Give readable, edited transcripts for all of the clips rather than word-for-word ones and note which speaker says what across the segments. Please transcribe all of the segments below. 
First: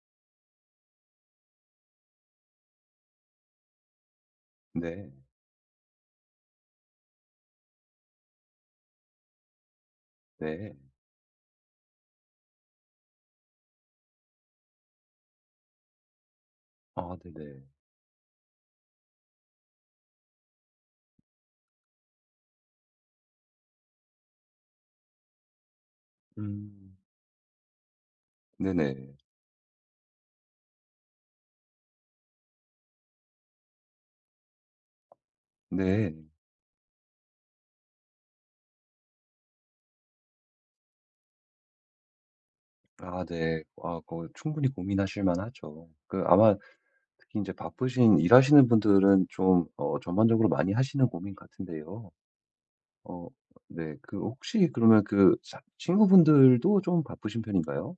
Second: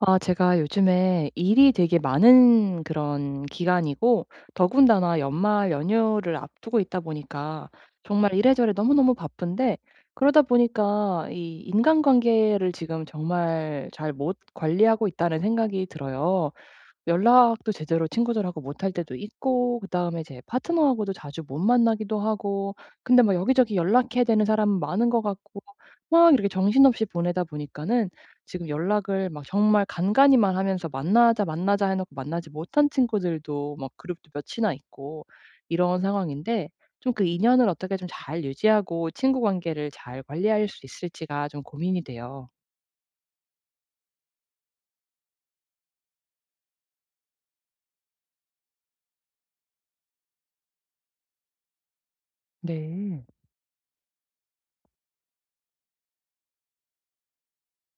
Speaker 1: 아 제가 요즘에 일이 되게 많은 그런 기간이고,
Speaker 2: 네.
Speaker 1: 더군다나 연말 연휴를 앞두고 있다 보니까 정말 이래저래 너무너무 바쁜데, 그러다
Speaker 2: 네.
Speaker 1: 보니까 이 인간관계를 지금 정말 잘 못 관리하고 있다는 생각이 들어요.
Speaker 2: 아 네네.
Speaker 1: 연락도 제대로 친구들하고 못할 때도 있고, 그다음에 이제 파트너하고도 자주 못 만나기도 하고, 근데 막 여기저기 연락해야 되는 사람은 많은 것 같고, 막 이렇게
Speaker 2: 음.
Speaker 1: 정신없이 보내다 보니까는 지금
Speaker 2: 네네.
Speaker 1: 연락을 막 정말 간간이만 하면서 만나자, 만나자 해 놓고 만나지 못한 친구들도 막 그룹도 몇이나 있고 이런
Speaker 2: 네.
Speaker 1: 상황인데, 좀 그 인연을 어떻게 좀 잘 유지하고 친구 관계를 잘 관리할 수 있을지가 좀 고민이 돼요.
Speaker 2: 아 네. 아 그거 충분히 고민하실 만하죠. 그 아마 특히 이제 바쁘신 일하시는 분들은 좀 전반적으로 많이 하시는 고민 같은데요.
Speaker 1: 네.
Speaker 2: 어 네. 그 혹시 그러면 그 자 친구분들도 좀 바쁘신 편인가요?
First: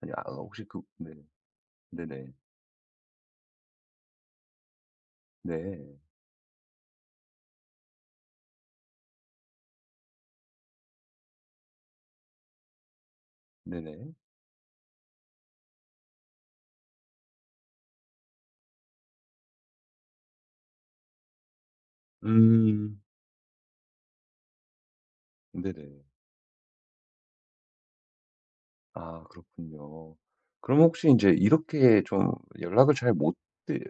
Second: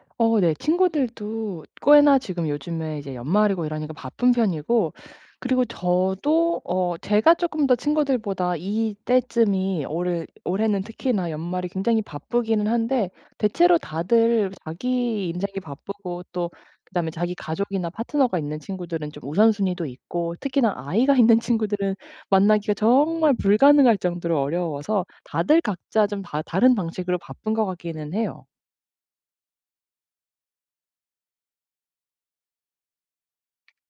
Speaker 2: 아니 아
Speaker 1: 네.
Speaker 2: 혹시 그 네.
Speaker 1: 친구들도 꽤나
Speaker 2: 네네.
Speaker 1: 지금 요즘에 이제 연말이고 이러니까 바쁜 편이고, 그리고
Speaker 2: 네.
Speaker 1: 저도 제가 쪼끔 더 친구들보다 이때쯤이 올해는 특히나 연말이 굉장히 바쁘기는 한데, 대체로
Speaker 2: 네네.
Speaker 1: 다들 자기 인생이 바쁘고, 또 그다음에 자기 가족이나 파트너가 있는 친구들은 좀 우선순위도 있고, 특히나 아이가 있는 친구들은 만나기가
Speaker 2: 음.
Speaker 1: 정말 불가능할 정도로 어려워서, 다들
Speaker 2: 네네.
Speaker 1: 각자 좀 다 다른 방식으로 바쁜 것 같기는 해요.
Speaker 2: 아 그렇군요. 그럼 혹시 이제 이렇게 좀 연락을 잘 못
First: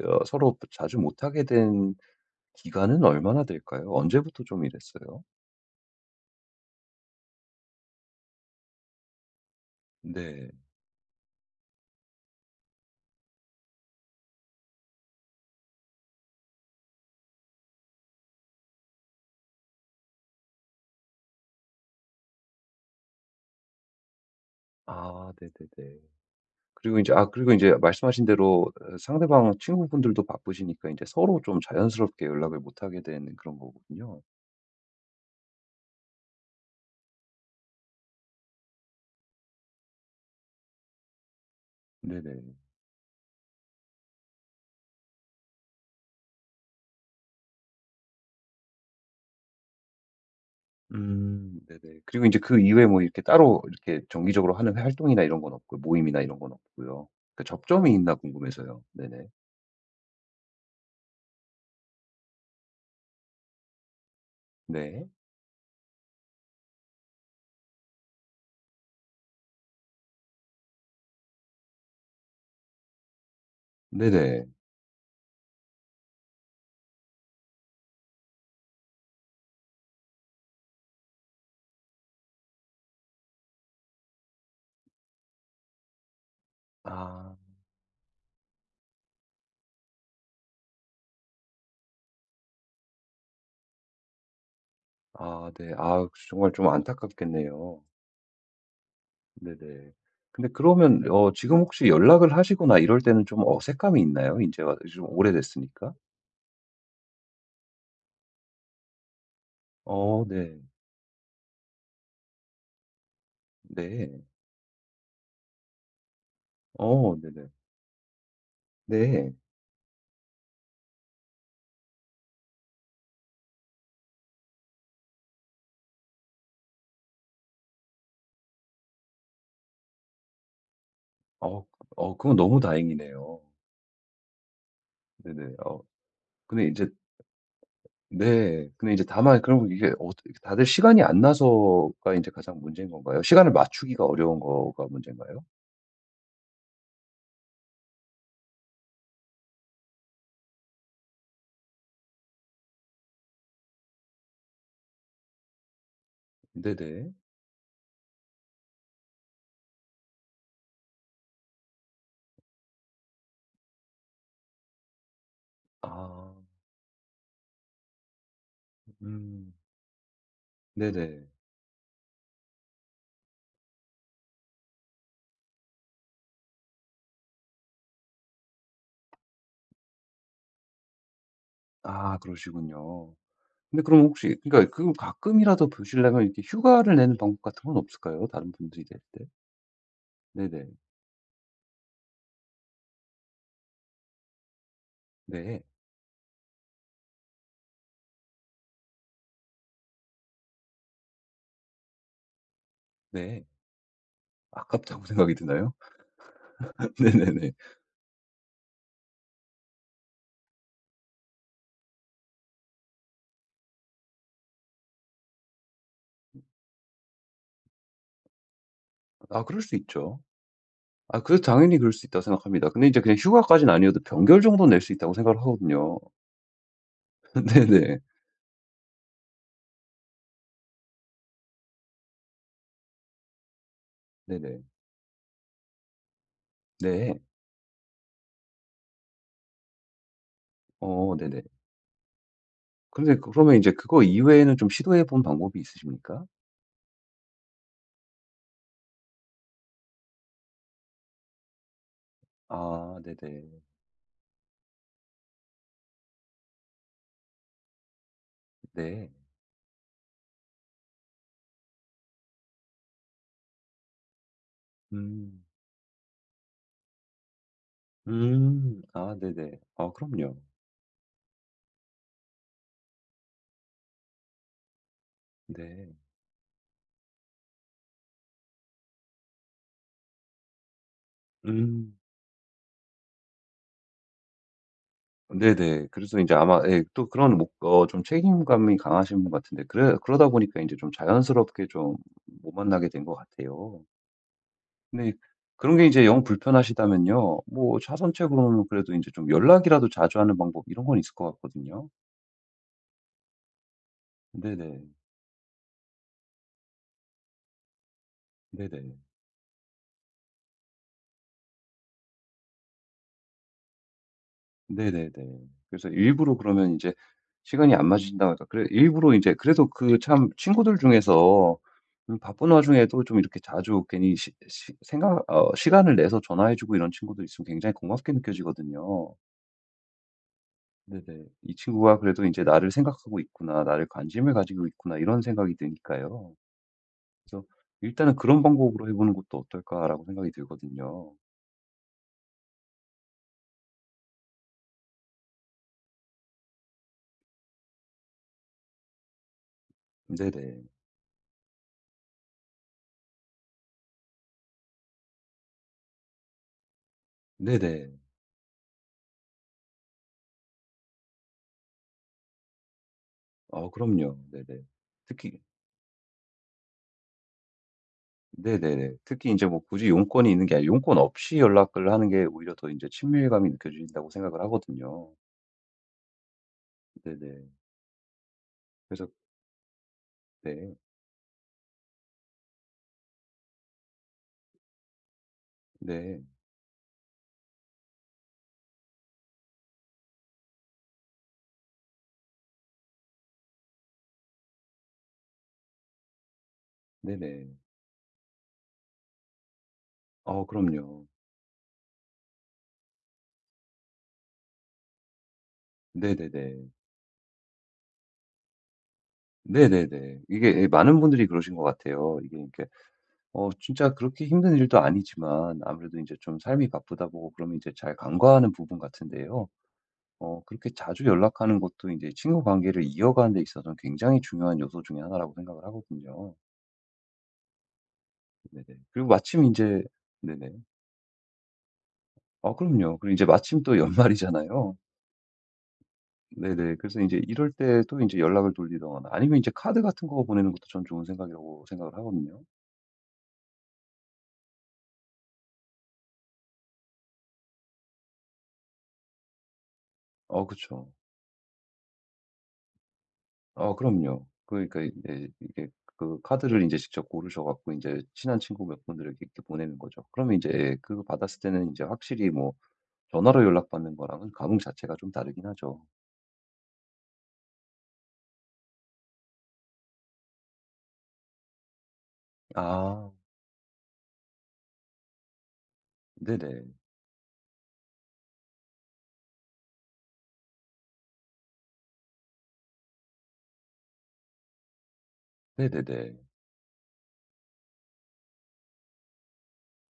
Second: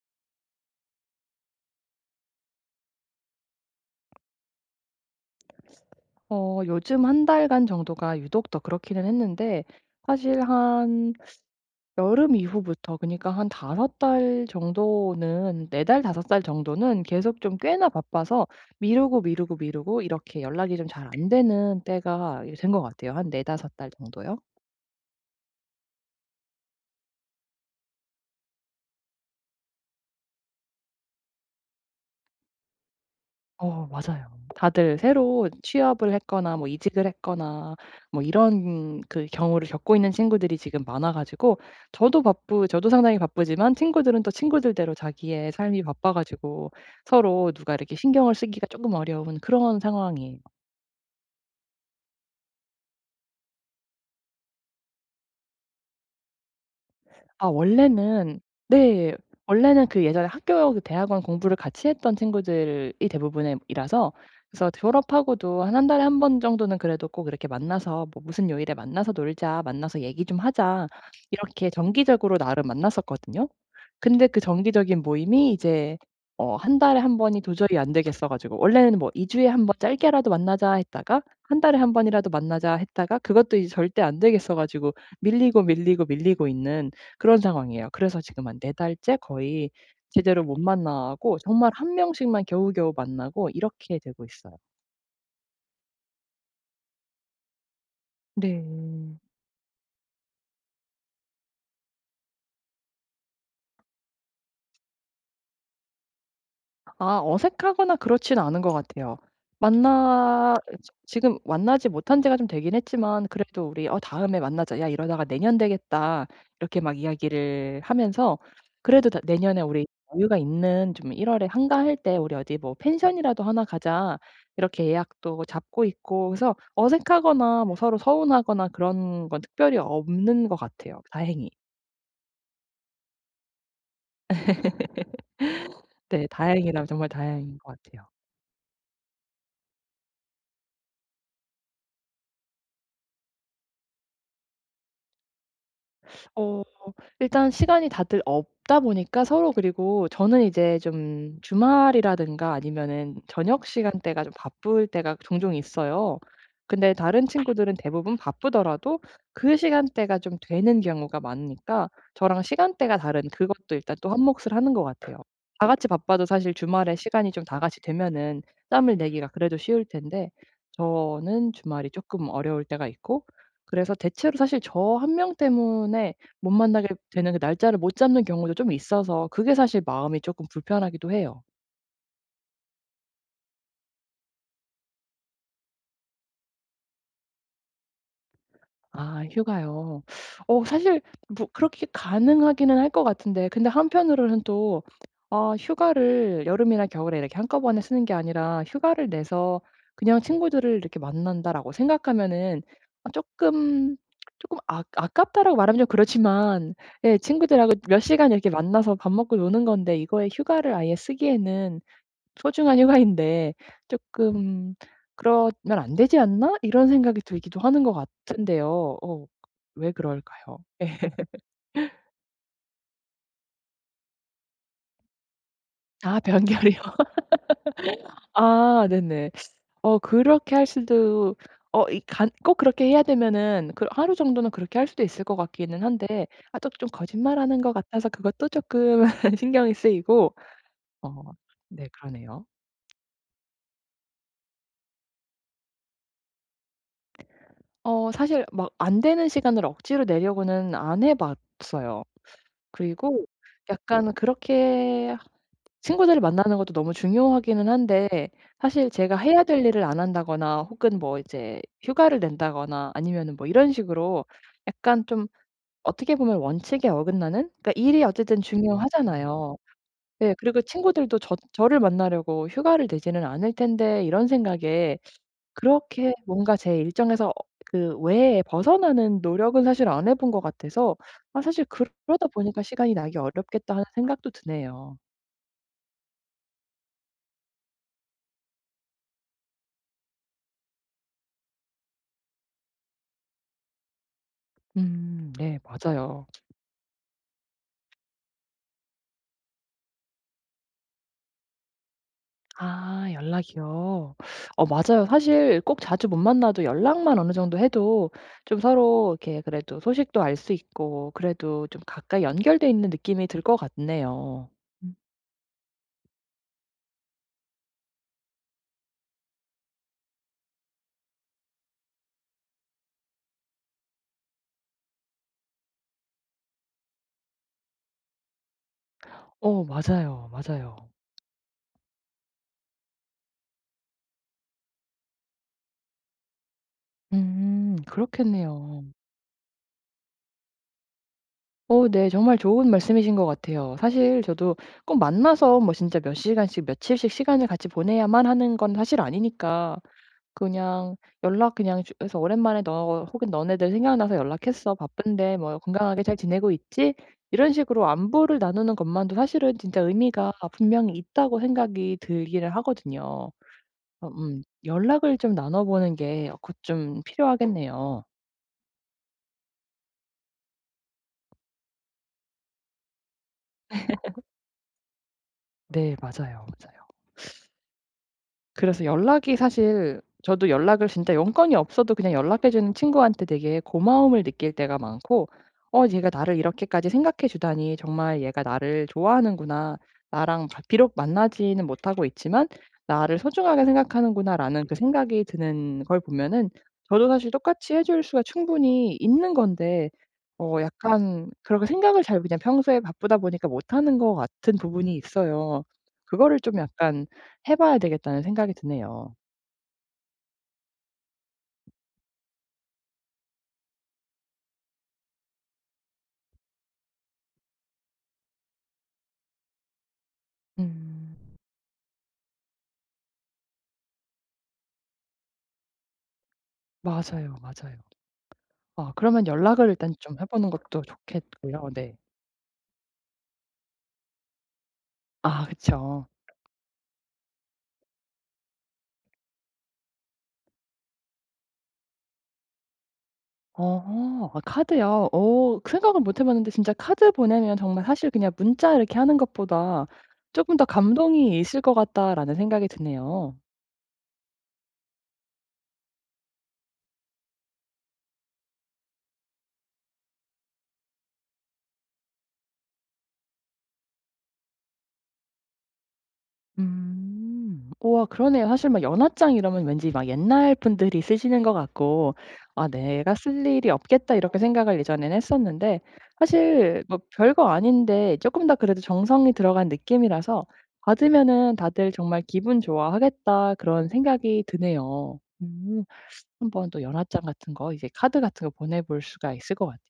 Speaker 2: 어 서로 자주 못하게 된 기간은 얼마나 될까요? 언제부터 좀 이랬어요?
Speaker 1: 요즘 한 달간 정도가 유독 더 그렇기는 했는데, 사실
Speaker 2: 네.
Speaker 1: 한 여름 이후부터 그니까 러한 다섯 달 정도는, 네 달, 다섯 달 정도는 계속 좀 꽤나 바빠서 미루고, 미루고, 미루고 이렇게 연락이 좀 잘 안 되는 때가 된 것 같아요. 한 네 다섯 달 정도요.
Speaker 2: 아 네네네. 그리고 이제 말씀하신 대로 상대방 친구분들도 바쁘시니까 이제 서로 좀 자연스럽게 연락을 못하게 되는 그런 거군요.
Speaker 1: 맞아요. 다들 새로 취업을 했거나, 뭐 이직을 했거나, 뭐 이런 그 경우를 겪고 있는 친구들이 지금 많아 가지고,
Speaker 2: 네네.
Speaker 1: 저도 상당히 바쁘지만, 친구들은 또 친구들대로 자기의 삶이 바빠 가지고, 서로 누가 이렇게 신경을 쓰기가 조금 어려운 그런 상황이에요.
Speaker 2: 네네. 그리고 이제 그 이후에 뭐 이렇게 따로 이렇게 정기적으로 하는 활동이나 이런 건 없고요. 모임이나 이런 건 없고요. 그
Speaker 1: 아
Speaker 2: 접점이 있나
Speaker 1: 원래는
Speaker 2: 궁금해서요.
Speaker 1: 네.
Speaker 2: 네네.
Speaker 1: 원래는 그 예전에 학교 그 대학원 공부를 같이 했던 친구들이 대부분이라서, 그래서
Speaker 2: 네.
Speaker 1: 졸업하고도 한 한 달에 한 번 정도는 그래도 꼭 이렇게 만나서 뭐 "무슨 요일에 만나서 놀자. 만나서 얘기 좀 하자." 이렇게 정기적으로 나름 만났었거든요. 근데 그
Speaker 2: 네네.
Speaker 1: 정기적인 모임이 이제 한 달에 한 번이 도저히 안 되겠어 가지고, 원래는 뭐 2주 주에 한 번 짧게라도 만나자 했다가, 한 달에 한 번이라도 만나자 했다가, 그것도 이제 절대 안 되겠어 가지고 밀리고, 밀리고, 밀리고 있는
Speaker 2: 아.
Speaker 1: 그런 상황이에요. 그래서 지금 한 네 달째 거의 제대로 못 만나고, 정말 한 명씩만 겨우겨우 만나고 이렇게 되고 있어요.
Speaker 2: 아 네. 아 정말 좀 안타깝겠네요.
Speaker 1: 네.
Speaker 2: 네네. 근데 그러면 지금 혹시 연락을 하시거나 이럴 때는 좀 어색함이 있나요? 이제 와 좀 오래됐으니까?
Speaker 1: 아 어색하거나 그렇진 않은 것 같아요.
Speaker 2: 어
Speaker 1: 만나
Speaker 2: 네.
Speaker 1: 지금 만나지 못한 지가 좀 되긴 했지만, 그래도 우리 "어
Speaker 2: 네.
Speaker 1: 다음에 만나자. 야 이러다가 내년 되겠다." 이렇게 막
Speaker 2: 어 네네.
Speaker 1: 이야기를 하면서 그래도 다
Speaker 2: 네.
Speaker 1: "내년에 우리 여유가 있는 좀 1월 월에 한가할 때 우리 어디 뭐 펜션이라도 하나 가자." 이렇게 예약도 잡고 있고, 그래서 어색하거나 뭐 서로 서운하거나 그런 건 특별히 없는 것 같아요, 다행히.
Speaker 2: 어 어 그건 너무 다행이네요. 네네. 어
Speaker 1: 네,
Speaker 2: 근데 이
Speaker 1: 다행이라면
Speaker 2: 제
Speaker 1: 정말 다행인 것 같아요.
Speaker 2: 네. 근데 이제 다만 그럼 이게 어 다들 시간이 안 나서가 이제 가장 문제인 건가요? 시간을 맞추기가 어려운 거가 문제인가요?
Speaker 1: 어 일단 시간이 다들 없다 보니까 서로, 그리고 저는 이제 좀 주말이라든가 아니면은 저녁 시간대가 좀 바쁠 때가 종종 있어요. 근데
Speaker 2: 네네.
Speaker 1: 다른 친구들은 대부분 바쁘더라도 그 시간대가 좀 되는 경우가 많으니까, 저랑 시간대가 다른 그것도 일단 또 한몫을 하는 것 같아요. 다 같이 바빠도
Speaker 2: 아.
Speaker 1: 사실 주말에 시간이 좀 다 같이 되면은 짬을 내기가
Speaker 2: 음.
Speaker 1: 그래도 쉬울 텐데,
Speaker 2: 네네.
Speaker 1: 저는 주말이 조금 어려울 때가 있고, 그래서 대체로 사실 저 한 명 때문에 못 만나게 되는 그 날짜를 못 잡는 경우도 좀 있어서, 그게 사실 마음이 조금 불편하기도 해요.
Speaker 2: 아 그러시군요. 근데 그럼 혹시 그러니까 그걸 가끔이라도 보시려면 이렇게 휴가를 내는 방법 같은 건 없을까요? 다른 분들이 될
Speaker 1: 아
Speaker 2: 때?
Speaker 1: 휴가요.
Speaker 2: 네네.
Speaker 1: 사실 뭐 그렇게 가능하기는 할 것 같은데, 근데 한편으로는 또 아
Speaker 2: 네.
Speaker 1: 휴가를 여름이나 겨울에 이렇게 한꺼번에 쓰는 게 아니라 '휴가를 내서 그냥 친구들을 이렇게 만난다.'라고 생각하면은 아
Speaker 2: 네.
Speaker 1: 쪼끔 쪼아
Speaker 2: 아깝다고 생각이
Speaker 1: 아깝다라고
Speaker 2: 드나요?
Speaker 1: 말하면 좀 그렇지만, 예
Speaker 2: 네네네.
Speaker 1: 친구들하고 몇 시간 이렇게 만나서 밥 먹고 노는 건데, 이거에 휴가를 아예 쓰기에는 소중한 휴가인데 조금 '그러면 안 되지 않나?' 이런 생각이 들기도 하는 것 같은데요.
Speaker 2: 아 그럴 수
Speaker 1: 왜
Speaker 2: 있죠.
Speaker 1: 그럴까요? 예.
Speaker 2: 아 그래서 당연히 그럴 수 있다고 생각합니다. 근데 이제 그냥 휴가까지는 아니어도 병결 정도는 낼 수 있다고 생각을 하거든요.
Speaker 1: 아 변결이요.
Speaker 2: 네네.
Speaker 1: 아 네네. 그렇게 할 수도, 어 이 간 꼭 그렇게 해야 되면은 그 하루 정도는
Speaker 2: 네네.
Speaker 1: 그렇게 할 수도 있을 것 같기는 한데, 아 또 좀
Speaker 2: 네.
Speaker 1: 거짓말하는 것 같아서 그것도 조금 신경이 쓰이고, 어
Speaker 2: 어 네네.
Speaker 1: 네, 그러네요.
Speaker 2: 근데 그러면 이제 그거 이외에는 좀 시도해 본 방법이 있으십니까?
Speaker 1: 사실 막 안 되는 시간을 억지로 내려고는 안 해 봤어요.
Speaker 2: 아
Speaker 1: 그리고
Speaker 2: 네네.
Speaker 1: 약간 그렇게 친구들을 만나는 것도 너무 중요하기는 한데, 사실
Speaker 2: 네.
Speaker 1: 제가 해야 될 일을 안 한다거나 혹은 뭐 이제 휴가를 낸다거나 아니면은 뭐 이런 식으로 약간 좀
Speaker 2: 음.
Speaker 1: 어떻게 보면 원칙에 어긋나는, 그러니까 일이 어쨌든
Speaker 2: 음. 아
Speaker 1: 중요하잖아요.
Speaker 2: 네네. 아
Speaker 1: 네.
Speaker 2: 그럼요.
Speaker 1: 그리고 친구들도 저를 만나려고 휴가를 내지는 않을 텐데, 이런 생각에
Speaker 2: 네.
Speaker 1: 그렇게 뭔가 제 일정에서 그 외에 벗어나는 노력은 사실 안 해본 것 같아서, 아 사실
Speaker 2: 음.
Speaker 1: 그러다 보니까 '시간이 나기 어렵겠다.' 하는 생각도 드네요.
Speaker 2: 네네. 그래서 인제 아마 예 또 그런 목 어 좀 책임감이 강하신 분 같은데 그래 그러다 보니까 인제 좀 자연스럽게 좀 못 만나게 된 것 같아요. 근데
Speaker 1: 네
Speaker 2: 그런 게 이제 영
Speaker 1: 맞아요.
Speaker 2: 불편하시다면요. 뭐 차선책으로는 그래도 인제 좀 연락이라도 자주 하는 방법 이런 건 있을 것 같거든요.
Speaker 1: 아 연락이요.
Speaker 2: 네네.
Speaker 1: 맞아요. 사실 꼭 자주 못 만나도 연락만 어느 정도 해도 좀
Speaker 2: 네네.
Speaker 1: 서로 이렇게 그래도 소식도 알 수 있고, 그래도 좀 가까이 연결돼 있는 느낌이 들 것 같네요. 음.
Speaker 2: 네네네. 그래서 일부러 그러면 이제 시간이 안 맞으신다고 하니까 그래 일부러 이제 그래도 그 참 친구들 중에서 바쁜 와중에도 좀 이렇게 자주 괜히 시 시 생각 어 시간을 내서 전화해 주고 이런 친구들 있으면 굉장히 고맙게 느껴지거든요.
Speaker 1: 맞아요, 맞아요.
Speaker 2: 네네. '이 친구가 그래도 인제 나를 생각하고 있구나. 나를 관심을 가지고 있구나.' 이런 생각이 드니까요. 그래서 일단은 '그런
Speaker 1: 그렇겠네요.
Speaker 2: 방법으로 해 보는 것도 어떨까.'라고 생각이 들거든요.
Speaker 1: 네. 정말 좋은 말씀이신 것 같아요. 사실 저도 꼭 만나서 뭐 진짜 몇 시간씩 며칠씩 시간을 같이 보내야만 하는 건 사실 아니니까,
Speaker 2: 네네.
Speaker 1: 그냥 연락 그냥 주 해서 "오랜만에 너 혹은 너네들 생각나서 연락했어. 바쁜데 뭐 건강하게 잘 지내고 있지?" 이런 식으로
Speaker 2: 네네.
Speaker 1: 안부를 나누는 것만도 사실은 진짜 의미가 분명히 있다고 생각이 들기는 하거든요.
Speaker 2: 어 그럼요. 네네.
Speaker 1: 연락을 좀
Speaker 2: 특히
Speaker 1: 나눠 보는 게 곧 좀 필요하겠네요.
Speaker 2: 네네네. 특히 이제 뭐 굳이 용건이 있는 게 아니라 용건 없이 연락을 하는 게 오히려 더 이제 친밀감이 느껴진다고 생각을 하거든요.
Speaker 1: 네. 맞아요, 맞아요.
Speaker 2: 네네.
Speaker 1: 그래서
Speaker 2: 그래서
Speaker 1: 연락이 사실 저도
Speaker 2: 네.
Speaker 1: 연락을 진짜 용건이 없어도 그냥 연락해 주는 친구한테 되게 고마움을 느낄 때가 많고, '어 얘가
Speaker 2: 네.
Speaker 1: 나를 이렇게까지 생각해 주다니 정말 얘가 나를 좋아하는구나. 나랑 바- 비록 만나지는 못하고 있지만 나를 소중하게 생각하는구나.'라는 그 생각이 드는 걸 보면은, 저도 사실
Speaker 2: 네네.
Speaker 1: 똑같이 해줄 수가 충분히 있는 건데,
Speaker 2: 어 그럼요.
Speaker 1: 약간 그렇게 생각을 잘 그냥 평소에 바쁘다 보니까 못 하는 것 같은 부분이 있어요. 그거를 좀
Speaker 2: 네네네.
Speaker 1: 약간 해 봐야 되겠다는 생각이 드네요.
Speaker 2: 네네네. 이게 예 많은 분들이 그러신 것 같아요. 이게 이렇게 어 진짜 그렇게 힘든 일도 아니지만 아무래도 이제 좀 삶이 바쁘다 보고 그러면 이제 잘 간과하는 부분 같은데요. 어 그렇게 자주
Speaker 1: 음.
Speaker 2: 연락하는 것도 이제 친구 관계를 이어가는 데 있어서는 굉장히 중요한 요소 중에 하나라고 생각을 하거든요.
Speaker 1: 맞아요, 맞아요.
Speaker 2: 네네.
Speaker 1: 아
Speaker 2: 그리고
Speaker 1: 그러면
Speaker 2: 마침 이
Speaker 1: 연락을
Speaker 2: 제
Speaker 1: 일단 좀 해 보는
Speaker 2: 네네.
Speaker 1: 것도 좋겠고요. 네.
Speaker 2: 아 그럼요. 그리고 제 마침 또 연말이잖아요.
Speaker 1: 아 그쵸.
Speaker 2: 네네. 그래서 이제 이럴 때 또 이제 연락을 돌리거나 아니면 이제 카드 같은 거 보내는 것도 전 좋은 생각이라고 생각을 하거든요.
Speaker 1: 어. 아 카드요. 그 생각은 못 해 봤는데, 진짜 카드 보내면 정말 사실 그냥 문자 이렇게 하는 것보다
Speaker 2: 어
Speaker 1: 조금 더
Speaker 2: 그쵸.
Speaker 1: 감동이 있을 것 같다.'라는 생각이 드네요.
Speaker 2: 아 그럼요. 그러니까 이제 이게 그 카드를 이제 직접 고르셔 갖고 이제 친한 친구 몇 분들에게 이렇게 보내는 거죠. 그러면 이제 그거 받았을 때는 이제 확실히 뭐 전화로 연락받는 거랑은 감흥 자체가 좀 다르긴 하죠.
Speaker 1: 음. 우와 그러네요. 사실 막 연하장 이러면 왠지 막 옛날 분들이 쓰시는 것 같고 '아
Speaker 2: 아.
Speaker 1: 내가 쓸 일이 없겠다.' 이렇게 생각을 예전엔 했었는데,
Speaker 2: 네네.
Speaker 1: 사실 뭐 별거 아닌데 조금 더 그래도 정성이 들어간 느낌이라서 받으면은 '다들 정말 기분 좋아하겠다.' 그런 생각이 드네요.
Speaker 2: 네네네.
Speaker 1: 한번 또 연하장 같은 거, 이제 카드 같은 거 보내 볼 수가 있을 것 같아요.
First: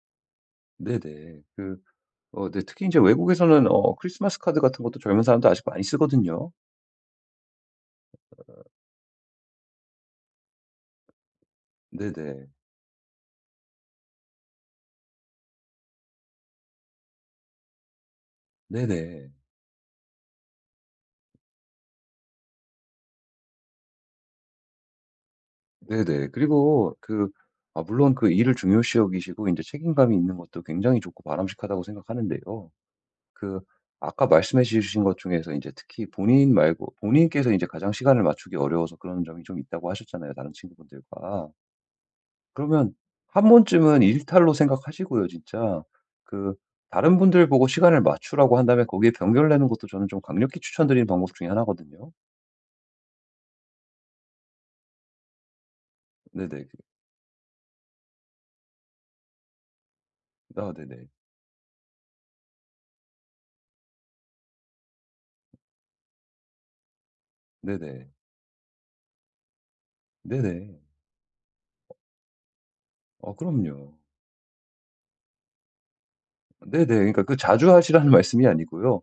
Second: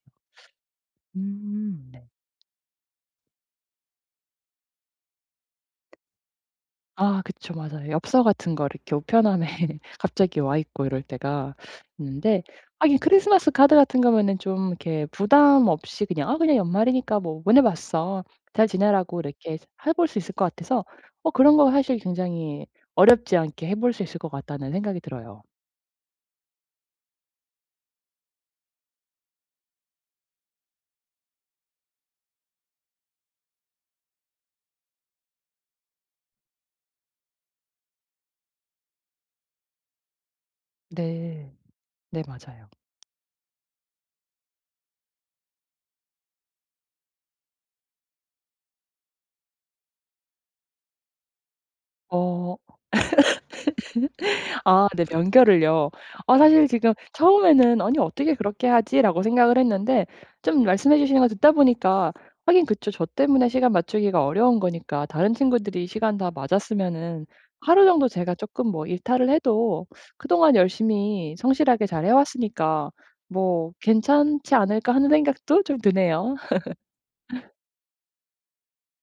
Speaker 2: 네네. 그
Speaker 1: 음. 네.
Speaker 2: 어 네. 특히 이제 외국에서는 크리스마스 카드 같은 것도 젊은 사람들 아직 많이 쓰거든요.
Speaker 1: 아 그쵸. 맞아요. 엽서 같은 거 이렇게 우편함에 갑자기 와 있고 이럴 때가 있는데,
Speaker 2: 네네.
Speaker 1: 하긴 크리스마스 카드 같은 거면은 좀 이렇게 부담 없이 그냥 '아 그냥 연말이니까 뭐 보내봤어. 잘 지내라고.'
Speaker 2: 네네.
Speaker 1: 이렇게 해볼 수 있을 것 같아서, 그런 거 사실 굉장히 어렵지 않게 해볼 수 있을 것 같다는 생각이 들어요.
Speaker 2: 네네. 그리고 그 아 물론 그 일을 중요시 여기시고 이제 책임감이 있는 것도 굉장히 좋고 바람직하다고 생각하는데요. 그 아까 말씀해 주신 것 중에서 이제 특히 본인 말고 본인께서 이제 가장 시간을 맞추기 어려워서 그런 점이 좀 있다고 하셨잖아요, 다른 친구분들과.
Speaker 1: 네. 네 맞아요.
Speaker 2: 그러면 한 번쯤은 일탈로 생각하시고요 진짜. 그 다른 분들 보고 시간을 맞추라고 한 다음에 거기에 병결 내는 것도 저는 좀 강력히 추천드리는 방법 중에 하나거든요.
Speaker 1: 어 네, 명절을요. 아 사실
Speaker 2: 네네. 그
Speaker 1: 지금 처음에는 '아니 어떻게 그렇게 하지?'라고 생각을 했는데, 좀
Speaker 2: 아
Speaker 1: 말씀해
Speaker 2: 네네.
Speaker 1: 주시는 거 듣다 보니까 하긴 그쵸. 저 때문에 시간 맞추기가 어려운 거니까, 다른 친구들이 시간 다 맞았으면은 하루 정도
Speaker 2: 네네.
Speaker 1: 제가 쪼끔 뭐 일탈을 해도, 그동안
Speaker 2: 네네.
Speaker 1: 열심히 성실하게 잘해 왔으니까
Speaker 2: 아
Speaker 1: 뭐
Speaker 2: 그럼요.
Speaker 1: '괜찮지 않을까.' 하는 생각도 좀 드네요.
Speaker 2: 네네. 그러니까 그 자주 하시라는 말씀이 아니고요.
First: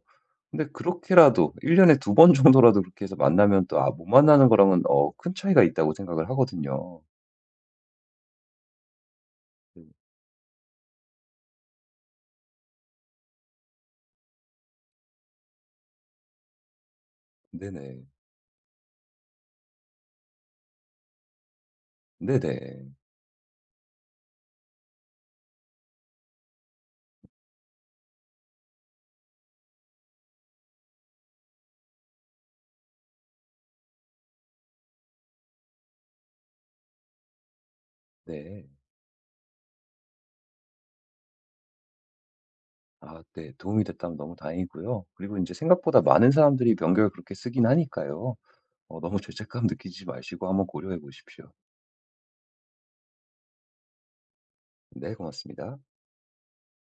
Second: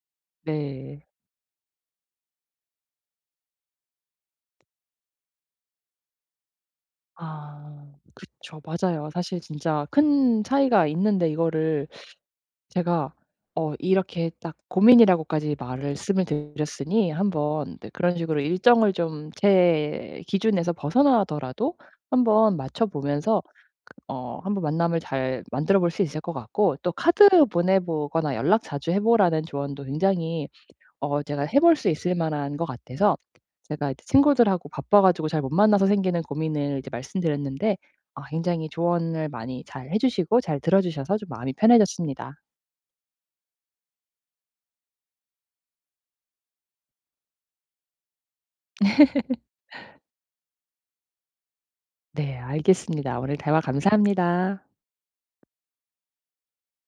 Speaker 2: 근데
Speaker 1: 네.
Speaker 2: 그렇게라도 1 년에 두 번 정도라도 그렇게 해서 만나면 또 아 못 만나는 거랑은 어 큰 차이가 있다고 생각을 하거든요.
Speaker 1: 아 그쵸. 맞아요. 사실
Speaker 2: 네
Speaker 1: 진짜 큰 차이가 있는데, 이거를 제가 이렇게 딱 고민이라고까지 말을 쓰면 드렸으니, 한번 네
Speaker 2: 네네.
Speaker 1: 그런 식으로 일정을 좀 제 기준에서 벗어나더라도 한번 맞춰
Speaker 2: 네네.
Speaker 1: 보면서 한번 만남을 잘 만들어 볼 수 있을 것 같고, 또 카드 보내 보거나 연락 자주 해 보라는 조언도 굉장히 제가 해볼 수 있을 만한 것 같아서, 제가 이제 친구들하고 바빠 가지고 잘 못 만나서 생기는 고민을 이제 말씀드렸는데, 아 굉장히
Speaker 2: 네.
Speaker 1: 조언을 많이 잘 해 주시고 잘 들어 주셔서 좀 마음이 편해졌습니다.
Speaker 2: 아 네. 도움이 됐다면 너무 다행이고요. 그리고 이제 생각보다 많은 사람들이 명절 그렇게 쓰긴 하니까요. 어 너무 죄책감 느끼지 마시고 한번 고려해 보십시오.
Speaker 1: 네 알겠습니다. 오늘 대화 감사합니다.
Speaker 2: 네 고맙습니다.